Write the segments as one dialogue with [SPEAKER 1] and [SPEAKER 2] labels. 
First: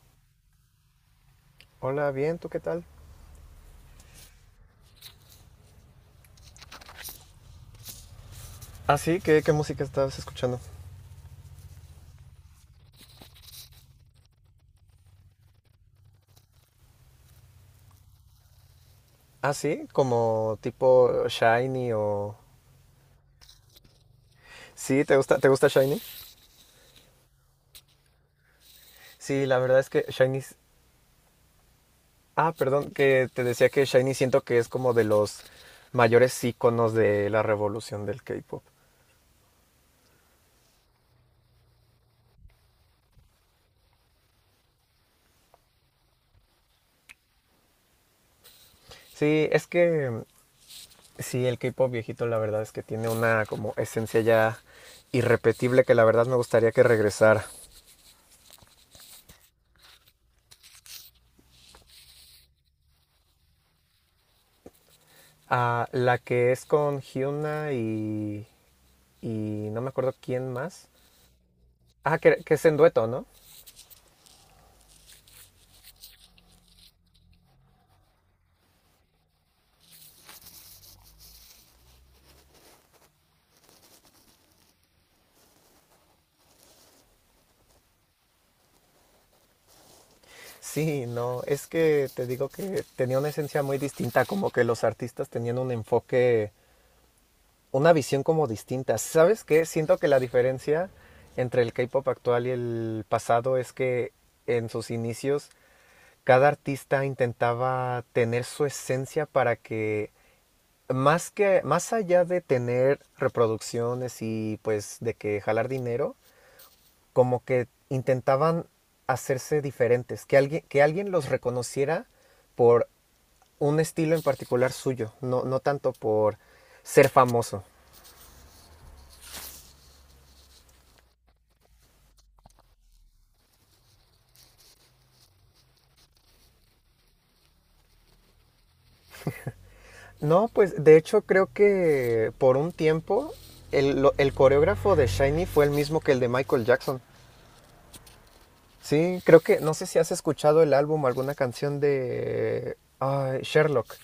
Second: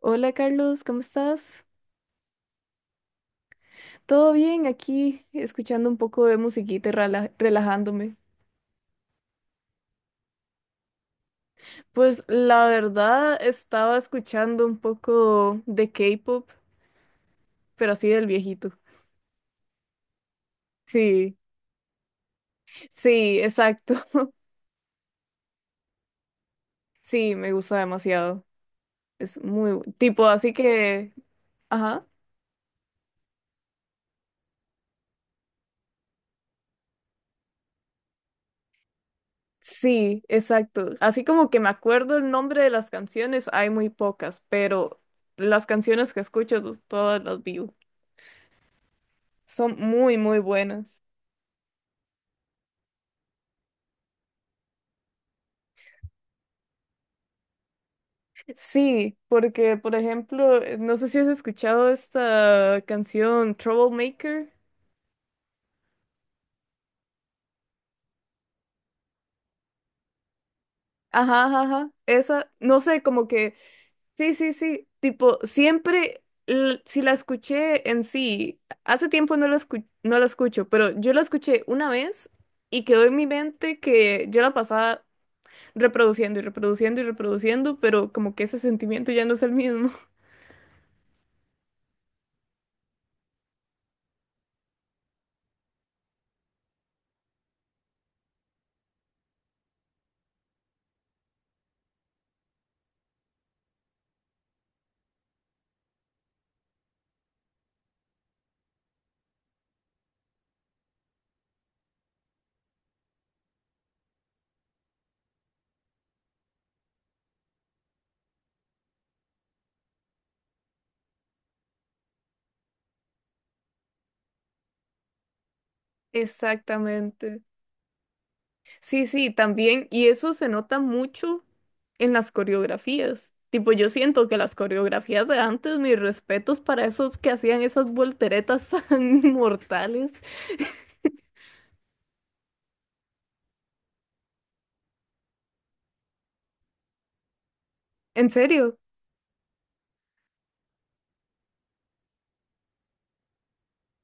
[SPEAKER 1] Hola Carlos, ¿cómo estás?
[SPEAKER 2] Hola, bien, ¿tú qué tal?
[SPEAKER 1] Todo bien aquí, escuchando un poco de musiquita y relajándome.
[SPEAKER 2] Ah, sí, ¿qué música estabas escuchando?
[SPEAKER 1] Pues la verdad estaba escuchando un poco de K-pop, pero así del viejito.
[SPEAKER 2] Ah, sí, como tipo
[SPEAKER 1] Sí,
[SPEAKER 2] Shiny o.
[SPEAKER 1] sí, exacto.
[SPEAKER 2] Sí, ¿te gusta Shiny?
[SPEAKER 1] Sí, me gusta demasiado. Es
[SPEAKER 2] Sí, la verdad es que
[SPEAKER 1] tipo,
[SPEAKER 2] Shiny...
[SPEAKER 1] así
[SPEAKER 2] es-
[SPEAKER 1] que, ajá.
[SPEAKER 2] Ah, perdón, que te decía que Shiny siento que es como de los mayores íconos de la revolución del K-pop.
[SPEAKER 1] Sí, exacto. Así como que me acuerdo el nombre de las canciones, hay muy pocas, pero las canciones que escucho todas las vivo.
[SPEAKER 2] Sí, es
[SPEAKER 1] Son
[SPEAKER 2] que
[SPEAKER 1] muy, muy buenas.
[SPEAKER 2] sí, el K-pop viejito la verdad es que tiene una como esencia ya irrepetible que la verdad me gustaría que regresara.
[SPEAKER 1] Sí, porque por ejemplo, no sé si has escuchado esta canción Troublemaker.
[SPEAKER 2] Ah, la que es con Hyuna y no me acuerdo quién más.
[SPEAKER 1] Ajá, ajá, ajá.
[SPEAKER 2] Ah, que,
[SPEAKER 1] Esa,
[SPEAKER 2] que es en
[SPEAKER 1] no sé,
[SPEAKER 2] dueto,
[SPEAKER 1] como
[SPEAKER 2] ¿no?
[SPEAKER 1] que, sí, sí, sí. Tipo, siempre, si la escuché en sí, hace tiempo no la escucho, pero yo la escuché una vez y quedó en mi mente que yo la pasaba reproduciendo y reproduciendo y reproduciendo, pero como que ese sentimiento ya no es el mismo.
[SPEAKER 2] Sí, no, es que te digo que tenía una esencia muy distinta, como que los artistas tenían un enfoque, una visión como distinta. ¿Sabes qué? Siento que la diferencia entre el K-pop actual y el pasado es que en sus inicios cada artista intentaba tener su esencia para que más allá de tener reproducciones y pues de que jalar dinero, como que intentaban hacerse diferentes, que alguien los reconociera por un estilo en particular suyo, no, no tanto por ser
[SPEAKER 1] Exactamente.
[SPEAKER 2] famoso.
[SPEAKER 1] Sí, sí, también. Y eso se nota mucho en las coreografías. Tipo, yo siento que las coreografías de antes, mis respetos para esos que hacían esas volteretas tan mortales.
[SPEAKER 2] No, pues de hecho creo que por un tiempo el coreógrafo de Shiny fue el mismo que el de Michael Jackson.
[SPEAKER 1] ¿En serio?
[SPEAKER 2] Sí, creo que, no sé si has escuchado el álbum o alguna canción de ay, Sherlock.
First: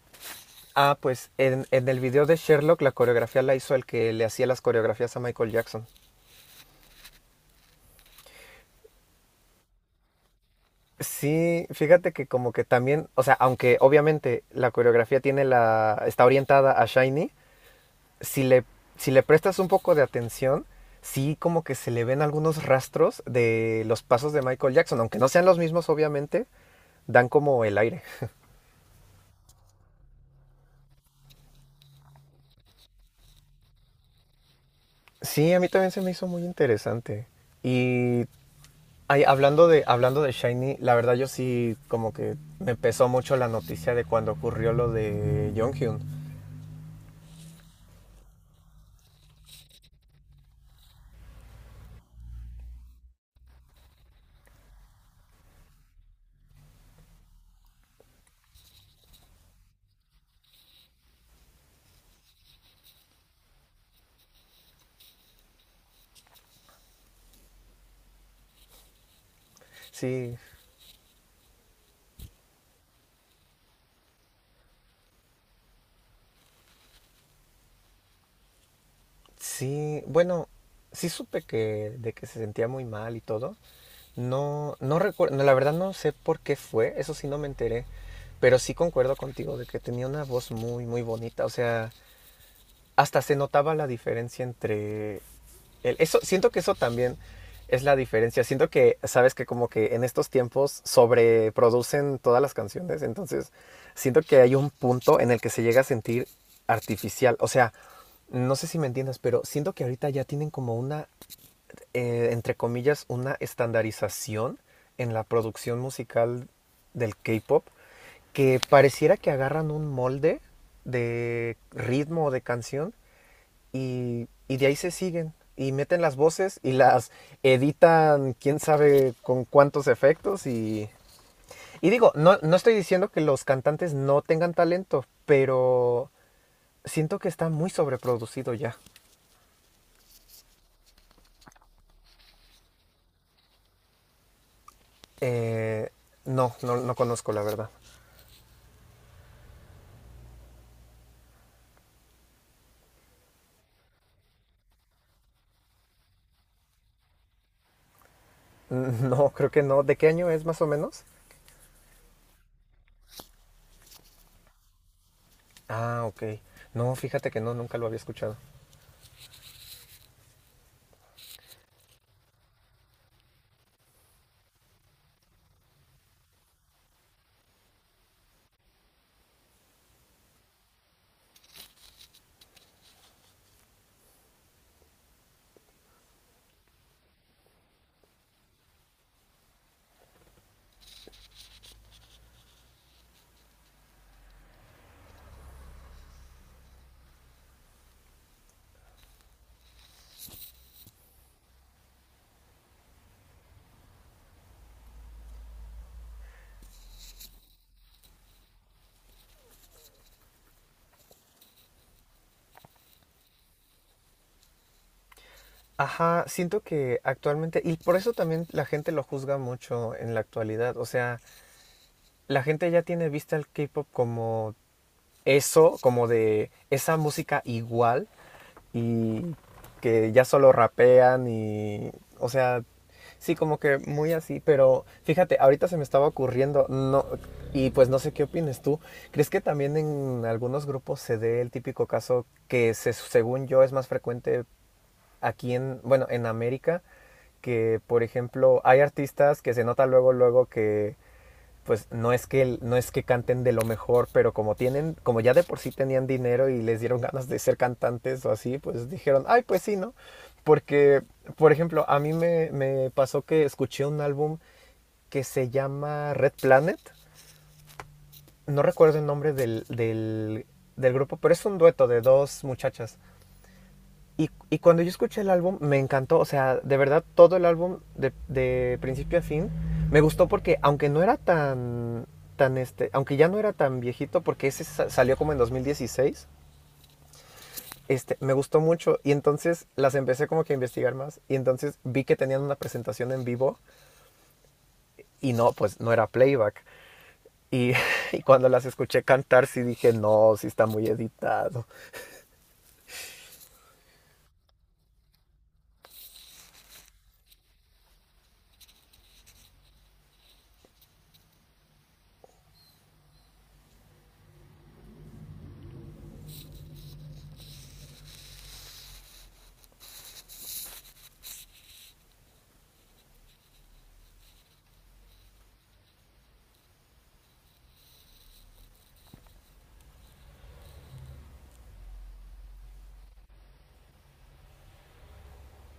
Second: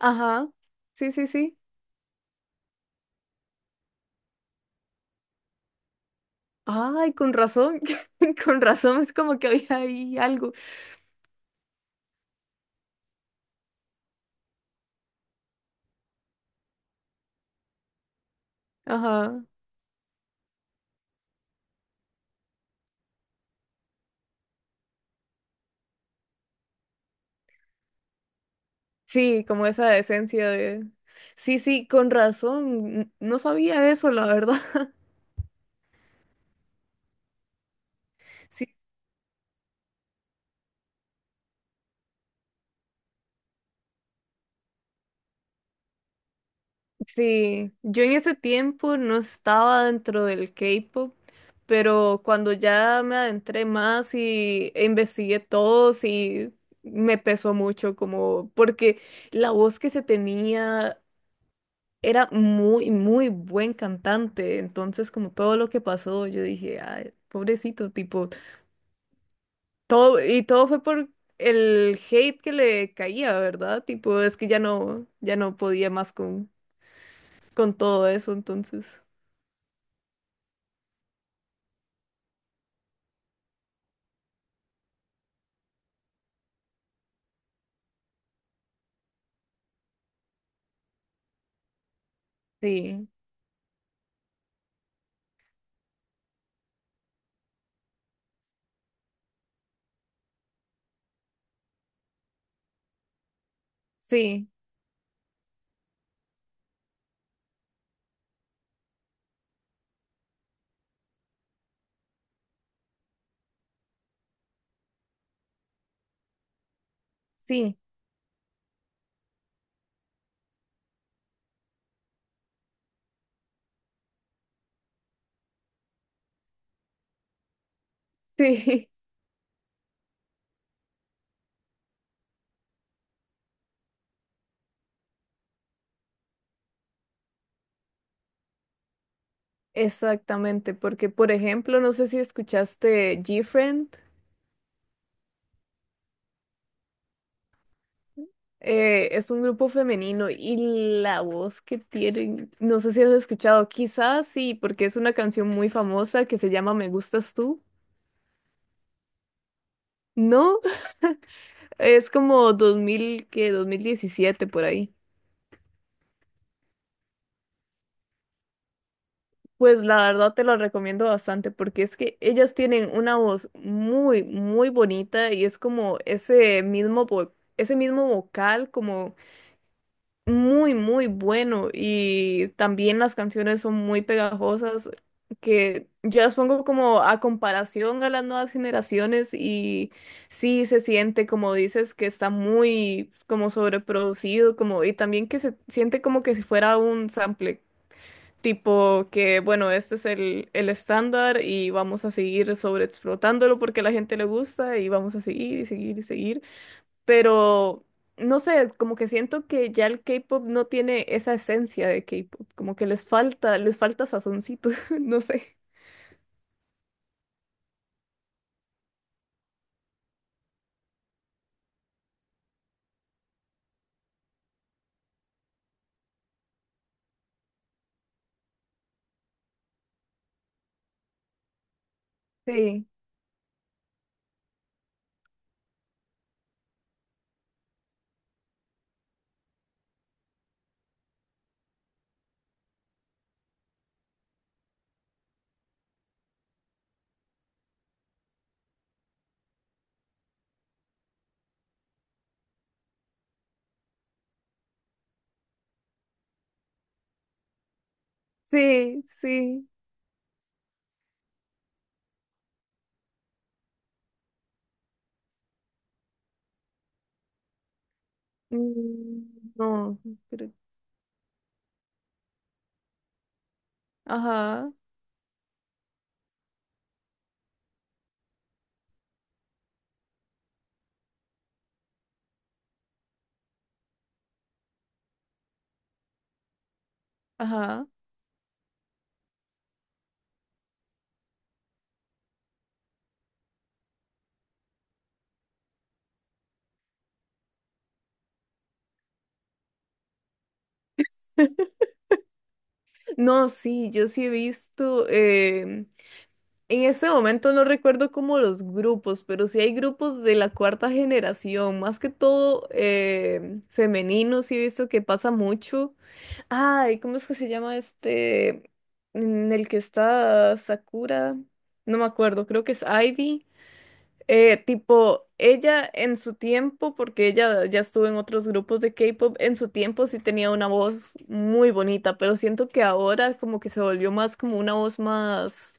[SPEAKER 1] Ajá.
[SPEAKER 2] Ah,
[SPEAKER 1] Sí, sí,
[SPEAKER 2] pues
[SPEAKER 1] sí.
[SPEAKER 2] en el video de Sherlock la coreografía la hizo el que le hacía las coreografías a Michael Jackson.
[SPEAKER 1] Ay, con razón. Con razón es como que había ahí algo.
[SPEAKER 2] Sí, fíjate que como que también, o sea, aunque obviamente la coreografía tiene la, está orientada a Shiny, si le, si le
[SPEAKER 1] Ajá.
[SPEAKER 2] prestas un poco de atención, sí como que se le ven algunos rastros de los pasos de Michael Jackson, aunque no sean los mismos obviamente, dan como el aire.
[SPEAKER 1] Sí, como esa esencia de... Sí, sí, con razón. No sabía eso, la verdad.
[SPEAKER 2] Sí, a mí también se me hizo muy interesante. Y
[SPEAKER 1] Sí,
[SPEAKER 2] ay, hablando de Shiny, la verdad yo sí como que me pesó mucho la noticia de cuando ocurrió lo de Jonghyun.
[SPEAKER 1] sí, yo en ese tiempo no estaba dentro del K-pop, pero cuando ya me adentré más y investigué todo, sí me pesó mucho, como porque la voz que se tenía era muy, muy buen cantante. Entonces, como todo lo que pasó, yo dije, ay, pobrecito, tipo, todo,
[SPEAKER 2] Sí,
[SPEAKER 1] y todo fue por el hate que le caía, ¿verdad? Tipo, es que ya no podía más con todo eso, entonces.
[SPEAKER 2] sí, bueno, sí supe que se sentía muy mal y todo. No, no recuerdo, la verdad no sé por qué fue, eso sí no me enteré, pero sí concuerdo contigo de que tenía una voz muy, muy bonita. O sea,
[SPEAKER 1] Sí.
[SPEAKER 2] hasta se notaba la diferencia entre eso, siento que eso también es la diferencia. Siento que, sabes que como que en estos tiempos sobreproducen todas las canciones, entonces siento que
[SPEAKER 1] Sí,
[SPEAKER 2] hay un punto en el que se llega a sentir artificial. O sea, no sé si me entiendas, pero siento que ahorita ya tienen como una, entre comillas, una estandarización en la producción musical del K-pop
[SPEAKER 1] sí,
[SPEAKER 2] que pareciera que agarran un molde de ritmo o de canción y de ahí se siguen y meten las voces y las editan quién
[SPEAKER 1] sí,
[SPEAKER 2] sabe con cuántos efectos y. Y digo, no, no estoy diciendo que los cantantes no tengan talento, pero siento que está muy sobreproducido ya.
[SPEAKER 1] exactamente, porque por ejemplo, no sé si escuchaste G-Friend,
[SPEAKER 2] Eh, no, no, no conozco la verdad.
[SPEAKER 1] es un grupo femenino y la voz que tienen, no sé si has escuchado, quizás sí, porque es una canción muy famosa que se llama Me gustas tú,
[SPEAKER 2] No, creo que no. ¿De qué año es
[SPEAKER 1] ¿no?
[SPEAKER 2] más o menos?
[SPEAKER 1] Es como 2017 por ahí.
[SPEAKER 2] Ah, ok. No, fíjate que no, nunca lo había escuchado.
[SPEAKER 1] Pues la verdad te lo recomiendo bastante porque es que ellas tienen una voz muy, muy bonita y es como ese mismo, ese mismo vocal como muy, muy bueno y también las canciones son muy pegajosas que yo las pongo como a comparación a las nuevas generaciones y sí se siente, como dices, que está muy como sobreproducido, como y también que se siente como que si fuera un sample. Tipo que, bueno, este es el estándar y vamos a seguir sobreexplotándolo porque a la gente le gusta y vamos a seguir y seguir y seguir, pero no sé, como que siento que ya el K-pop no tiene esa esencia de K-pop, como que les falta sazoncito, no sé.
[SPEAKER 2] Ajá, siento que actualmente, y por eso también la gente lo juzga mucho en la actualidad, o sea, la gente ya tiene vista al K-pop como eso, como de esa música igual, y que ya solo rapean y, o sea,
[SPEAKER 1] Sí,
[SPEAKER 2] sí, como que muy así, pero fíjate, ahorita se me estaba ocurriendo, no, y pues no sé qué opines tú, ¿crees que también en algunos grupos se dé el típico caso que según yo es más frecuente aquí en, bueno, en América? Que por ejemplo hay artistas que se nota luego luego que pues no es que canten de lo mejor, pero como tienen, como ya de por sí tenían dinero y les dieron ganas de ser cantantes o así, pues
[SPEAKER 1] sí,
[SPEAKER 2] dijeron, ay, pues
[SPEAKER 1] sí.
[SPEAKER 2] sí, ¿no? Porque, por ejemplo, a mí me pasó que escuché un álbum que se llama Red Planet. No recuerdo el
[SPEAKER 1] Mm,
[SPEAKER 2] nombre del,
[SPEAKER 1] no,
[SPEAKER 2] del,
[SPEAKER 1] creo-
[SPEAKER 2] del grupo, pero es un dueto de dos muchachas. Y
[SPEAKER 1] ajá,
[SPEAKER 2] cuando yo escuché el álbum, me encantó. O sea, de verdad, todo el álbum, de principio a fin, me gustó porque, aunque no era tan. Este, aunque ya no era tan viejito, porque ese salió como en 2016,
[SPEAKER 1] ajá.
[SPEAKER 2] este, me gustó mucho. Y entonces las empecé como que a investigar más. Y entonces vi que tenían una presentación en vivo. Y no, pues no era playback. Y, y cuando las escuché cantar, sí dije, no, sí está muy editado.
[SPEAKER 1] No, sí, yo sí he visto, en ese momento no recuerdo como los grupos, pero sí hay grupos de la cuarta generación, más que todo femeninos, sí he visto que pasa mucho. Ay, ¿cómo es que se llama este en el que está Sakura? No me acuerdo, creo que es Ivy. Tipo, ella en su tiempo, porque ella ya estuvo en otros grupos de K-pop, en su tiempo sí tenía una voz muy bonita, pero siento que ahora como que se volvió más como una voz más,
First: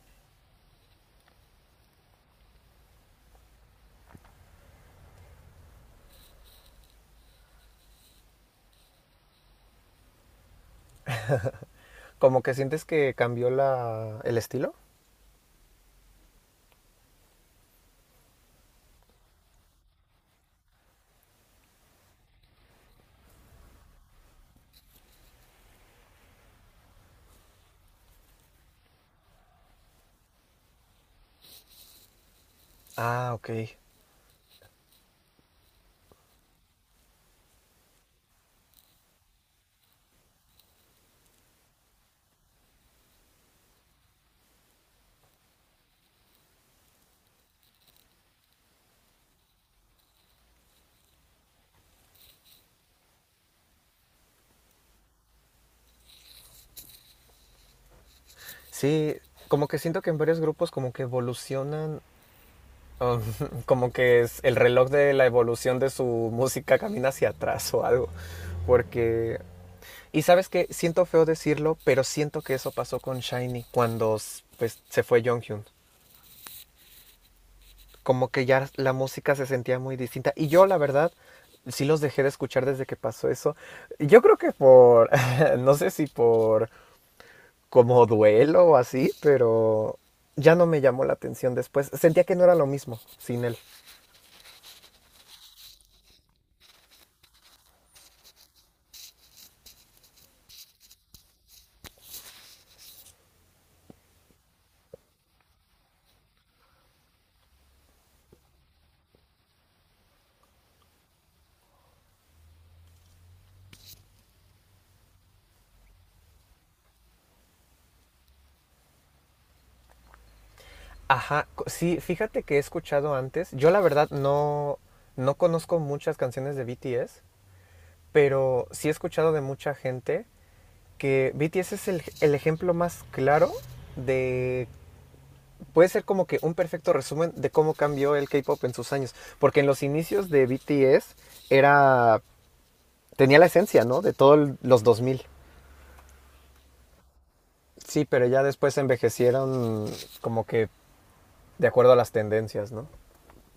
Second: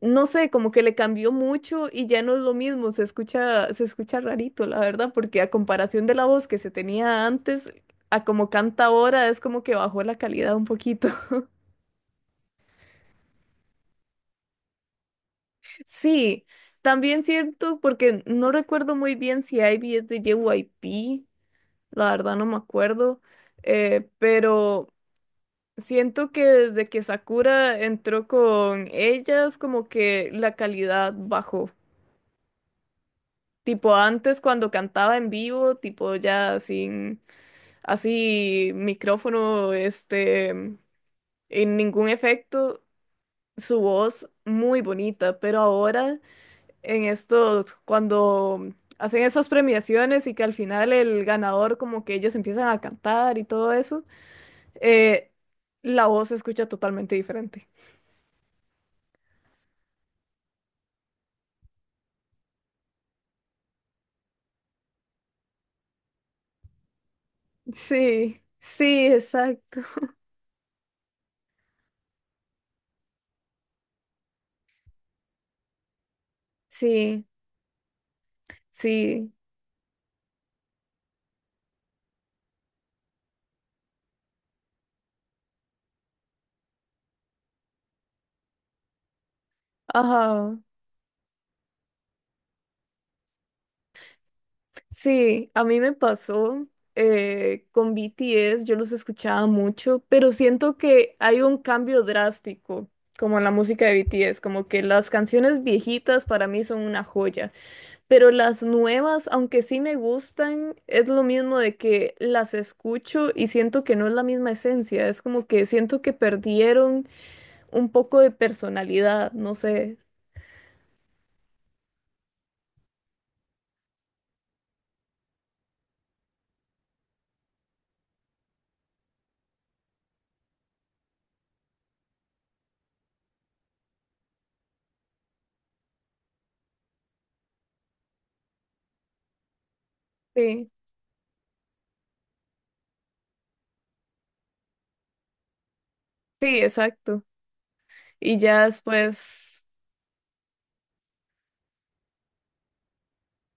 [SPEAKER 1] no sé, como que le cambió mucho y ya no es lo mismo, se escucha rarito, la verdad, porque a comparación de la voz que se tenía antes, a como canta ahora, es como que bajó la calidad un poquito.
[SPEAKER 2] Como que sientes que cambió la, el estilo.
[SPEAKER 1] Sí, también cierto, porque no recuerdo muy bien si Ivy es de JYP, la verdad no me acuerdo, pero siento que desde que Sakura entró con ellas, como que la calidad bajó.
[SPEAKER 2] Ah, ok.
[SPEAKER 1] Tipo antes cuando cantaba en vivo, tipo ya sin así micrófono, este, en ningún efecto, su voz muy bonita, pero ahora en estos, cuando hacen esas premiaciones y que al final el ganador como que ellos empiezan a cantar y todo eso, eh, la voz se escucha totalmente diferente.
[SPEAKER 2] Sí, como que siento que en varios grupos como que evolucionan, um, como que es el reloj de la evolución de su música camina hacia atrás o algo,
[SPEAKER 1] Sí, sí,
[SPEAKER 2] porque.
[SPEAKER 1] exacto.
[SPEAKER 2] Y sabes que siento feo decirlo, pero siento que eso pasó con Shiny cuando pues, se fue Jonghyun.
[SPEAKER 1] Sí,
[SPEAKER 2] Como que ya la
[SPEAKER 1] sí.
[SPEAKER 2] música se sentía muy distinta. Y yo, la verdad, sí los dejé de escuchar desde que pasó eso. Yo creo que por, no sé si por como duelo o así, pero ya
[SPEAKER 1] Ajá.
[SPEAKER 2] no me llamó la atención después. Sentía que no era lo mismo sin él.
[SPEAKER 1] Sí, a mí me pasó con BTS, yo los escuchaba mucho, pero siento que hay un cambio drástico, como en la música de BTS, como que las canciones viejitas para mí son una joya, pero las nuevas, aunque sí me gustan, es lo mismo de que las escucho y siento que no es la misma esencia, es como que siento que perdieron un poco de personalidad, no sé.
[SPEAKER 2] Ajá, sí, fíjate que he escuchado antes. Yo la verdad no, no conozco muchas canciones de BTS, pero sí he escuchado de mucha gente que BTS es el ejemplo más claro de. Puede ser como que un perfecto resumen de cómo cambió el K-Pop en sus años. Porque en los inicios de
[SPEAKER 1] Sí,
[SPEAKER 2] BTS era. Tenía la esencia, ¿no? De todos los 2000.
[SPEAKER 1] sí, exacto.
[SPEAKER 2] Sí, pero
[SPEAKER 1] Y
[SPEAKER 2] ya
[SPEAKER 1] ya
[SPEAKER 2] después
[SPEAKER 1] después...
[SPEAKER 2] envejecieron como que de acuerdo a las tendencias, ¿no?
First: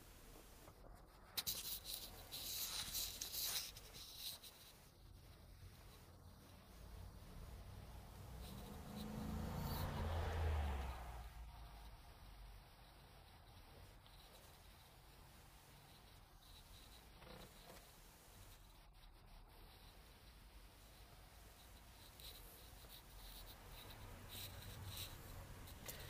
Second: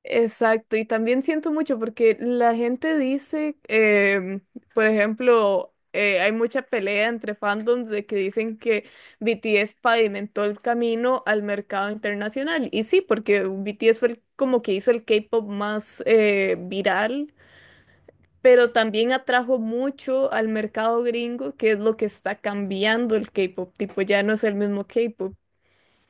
[SPEAKER 1] Exacto, y también siento mucho porque la gente dice, por ejemplo, hay mucha pelea entre fandoms de que dicen que BTS pavimentó el camino al mercado internacional. Y sí, porque BTS como que hizo el K-pop más, viral, pero también atrajo mucho al mercado gringo, que es lo que está cambiando el K-pop, tipo ya no es el mismo K-pop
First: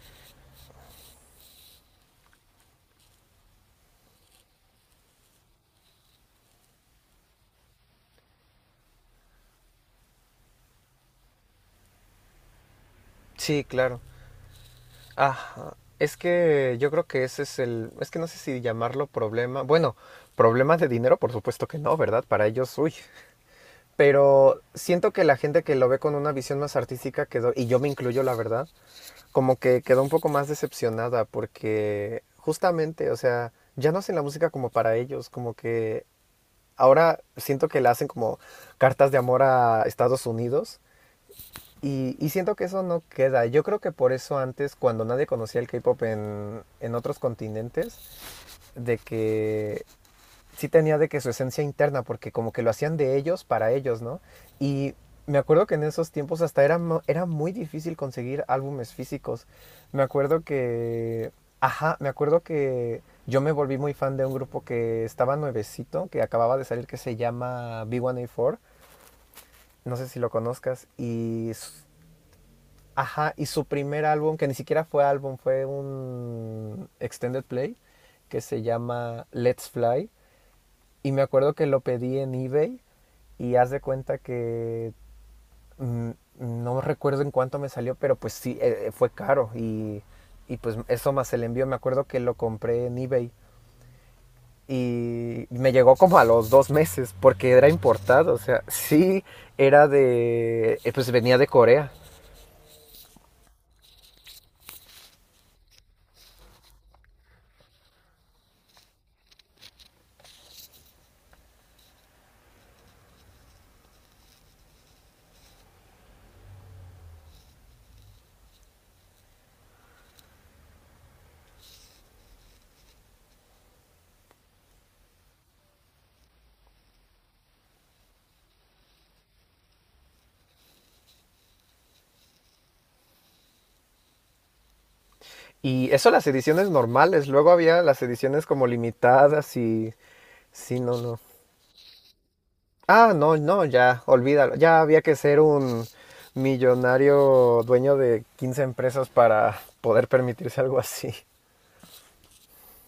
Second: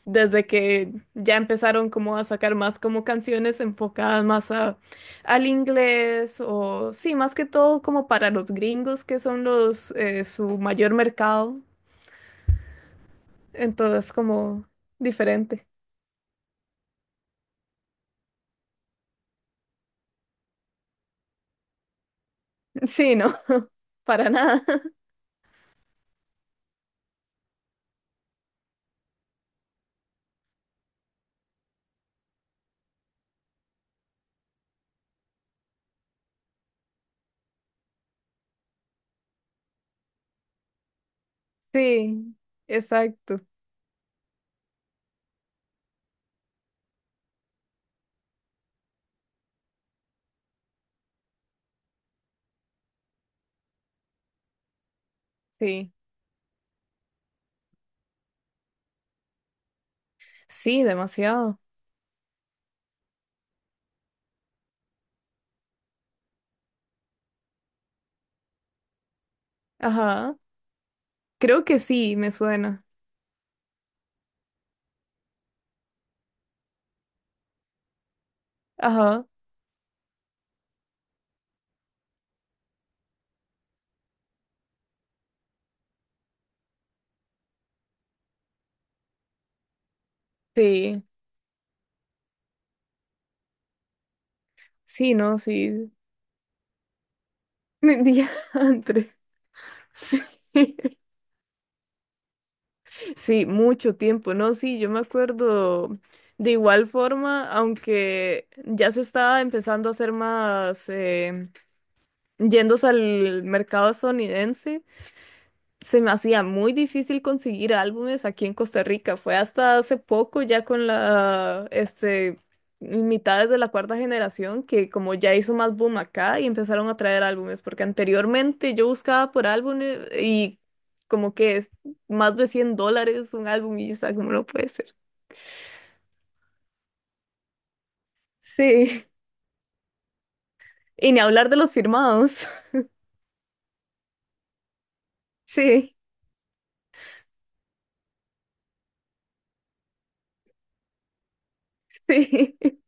[SPEAKER 1] desde que ya empezaron como a sacar más como canciones enfocadas más a, al inglés o sí, más que todo como para los gringos que son los, su mayor mercado,
[SPEAKER 2] Sí, claro.
[SPEAKER 1] entonces como diferente.
[SPEAKER 2] Ajá. Es que yo creo que ese es el, es que no sé si llamarlo problema. Bueno, problemas de dinero, por supuesto que no, ¿verdad? Para ellos, uy.
[SPEAKER 1] Sí, no, para
[SPEAKER 2] Pero
[SPEAKER 1] nada.
[SPEAKER 2] siento que la gente que lo ve con una visión más artística quedó, y yo me incluyo, la verdad, como que quedó un poco más decepcionada porque justamente, o sea, ya no hacen la música como para ellos, como que ahora siento que le hacen como cartas de amor a Estados Unidos y
[SPEAKER 1] Sí,
[SPEAKER 2] siento que eso no
[SPEAKER 1] exacto,
[SPEAKER 2] queda. Yo creo que por eso antes, cuando nadie conocía el K-pop en otros continentes, de que sí tenía de que su esencia interna, porque como que lo hacían de ellos para ellos, ¿no? Y me acuerdo que en
[SPEAKER 1] sí.
[SPEAKER 2] esos tiempos hasta era muy difícil conseguir álbumes físicos. Me acuerdo
[SPEAKER 1] Sí,
[SPEAKER 2] que.
[SPEAKER 1] demasiado.
[SPEAKER 2] Ajá, me acuerdo que yo me volví muy fan de un grupo que estaba nuevecito, que acababa de salir, que se llama B1A4. No sé si lo
[SPEAKER 1] Ajá.
[SPEAKER 2] conozcas. Y.
[SPEAKER 1] Creo que sí, me suena.
[SPEAKER 2] Ajá, y su primer álbum, que ni siquiera fue álbum, fue un extended play, que se
[SPEAKER 1] Ajá.
[SPEAKER 2] llama Let's Fly. Y me acuerdo que lo pedí en eBay y haz de cuenta que mm, no recuerdo en cuánto me salió, pero pues sí, fue caro y pues
[SPEAKER 1] Sí.
[SPEAKER 2] eso más el envío, me acuerdo que lo compré en eBay
[SPEAKER 1] Sí, no,
[SPEAKER 2] y me
[SPEAKER 1] sí.
[SPEAKER 2] llegó como a los 2 meses porque era importado, o sea,
[SPEAKER 1] Diantre.
[SPEAKER 2] sí era
[SPEAKER 1] Sí.
[SPEAKER 2] de, pues venía de Corea.
[SPEAKER 1] Sí, mucho tiempo, no, sí, yo me acuerdo de igual forma, aunque ya se estaba empezando a hacer más, yéndose al mercado estadounidense, se me hacía muy difícil conseguir álbumes aquí en Costa Rica. Fue hasta hace poco, ya con la, este, mitades de la cuarta generación, que como ya hizo más boom acá y empezaron a traer álbumes, porque anteriormente yo buscaba por álbumes y como que es más de $100 un álbum y está como no puede ser.
[SPEAKER 2] Y eso las ediciones normales, luego había las ediciones como
[SPEAKER 1] Sí,
[SPEAKER 2] limitadas y sí, no,
[SPEAKER 1] y ni
[SPEAKER 2] no.
[SPEAKER 1] hablar de los firmados.
[SPEAKER 2] Ah, no, no, ya, olvídalo. Ya había que ser un
[SPEAKER 1] Sí,
[SPEAKER 2] millonario dueño de 15 empresas para poder permitirse algo así.
[SPEAKER 1] sí.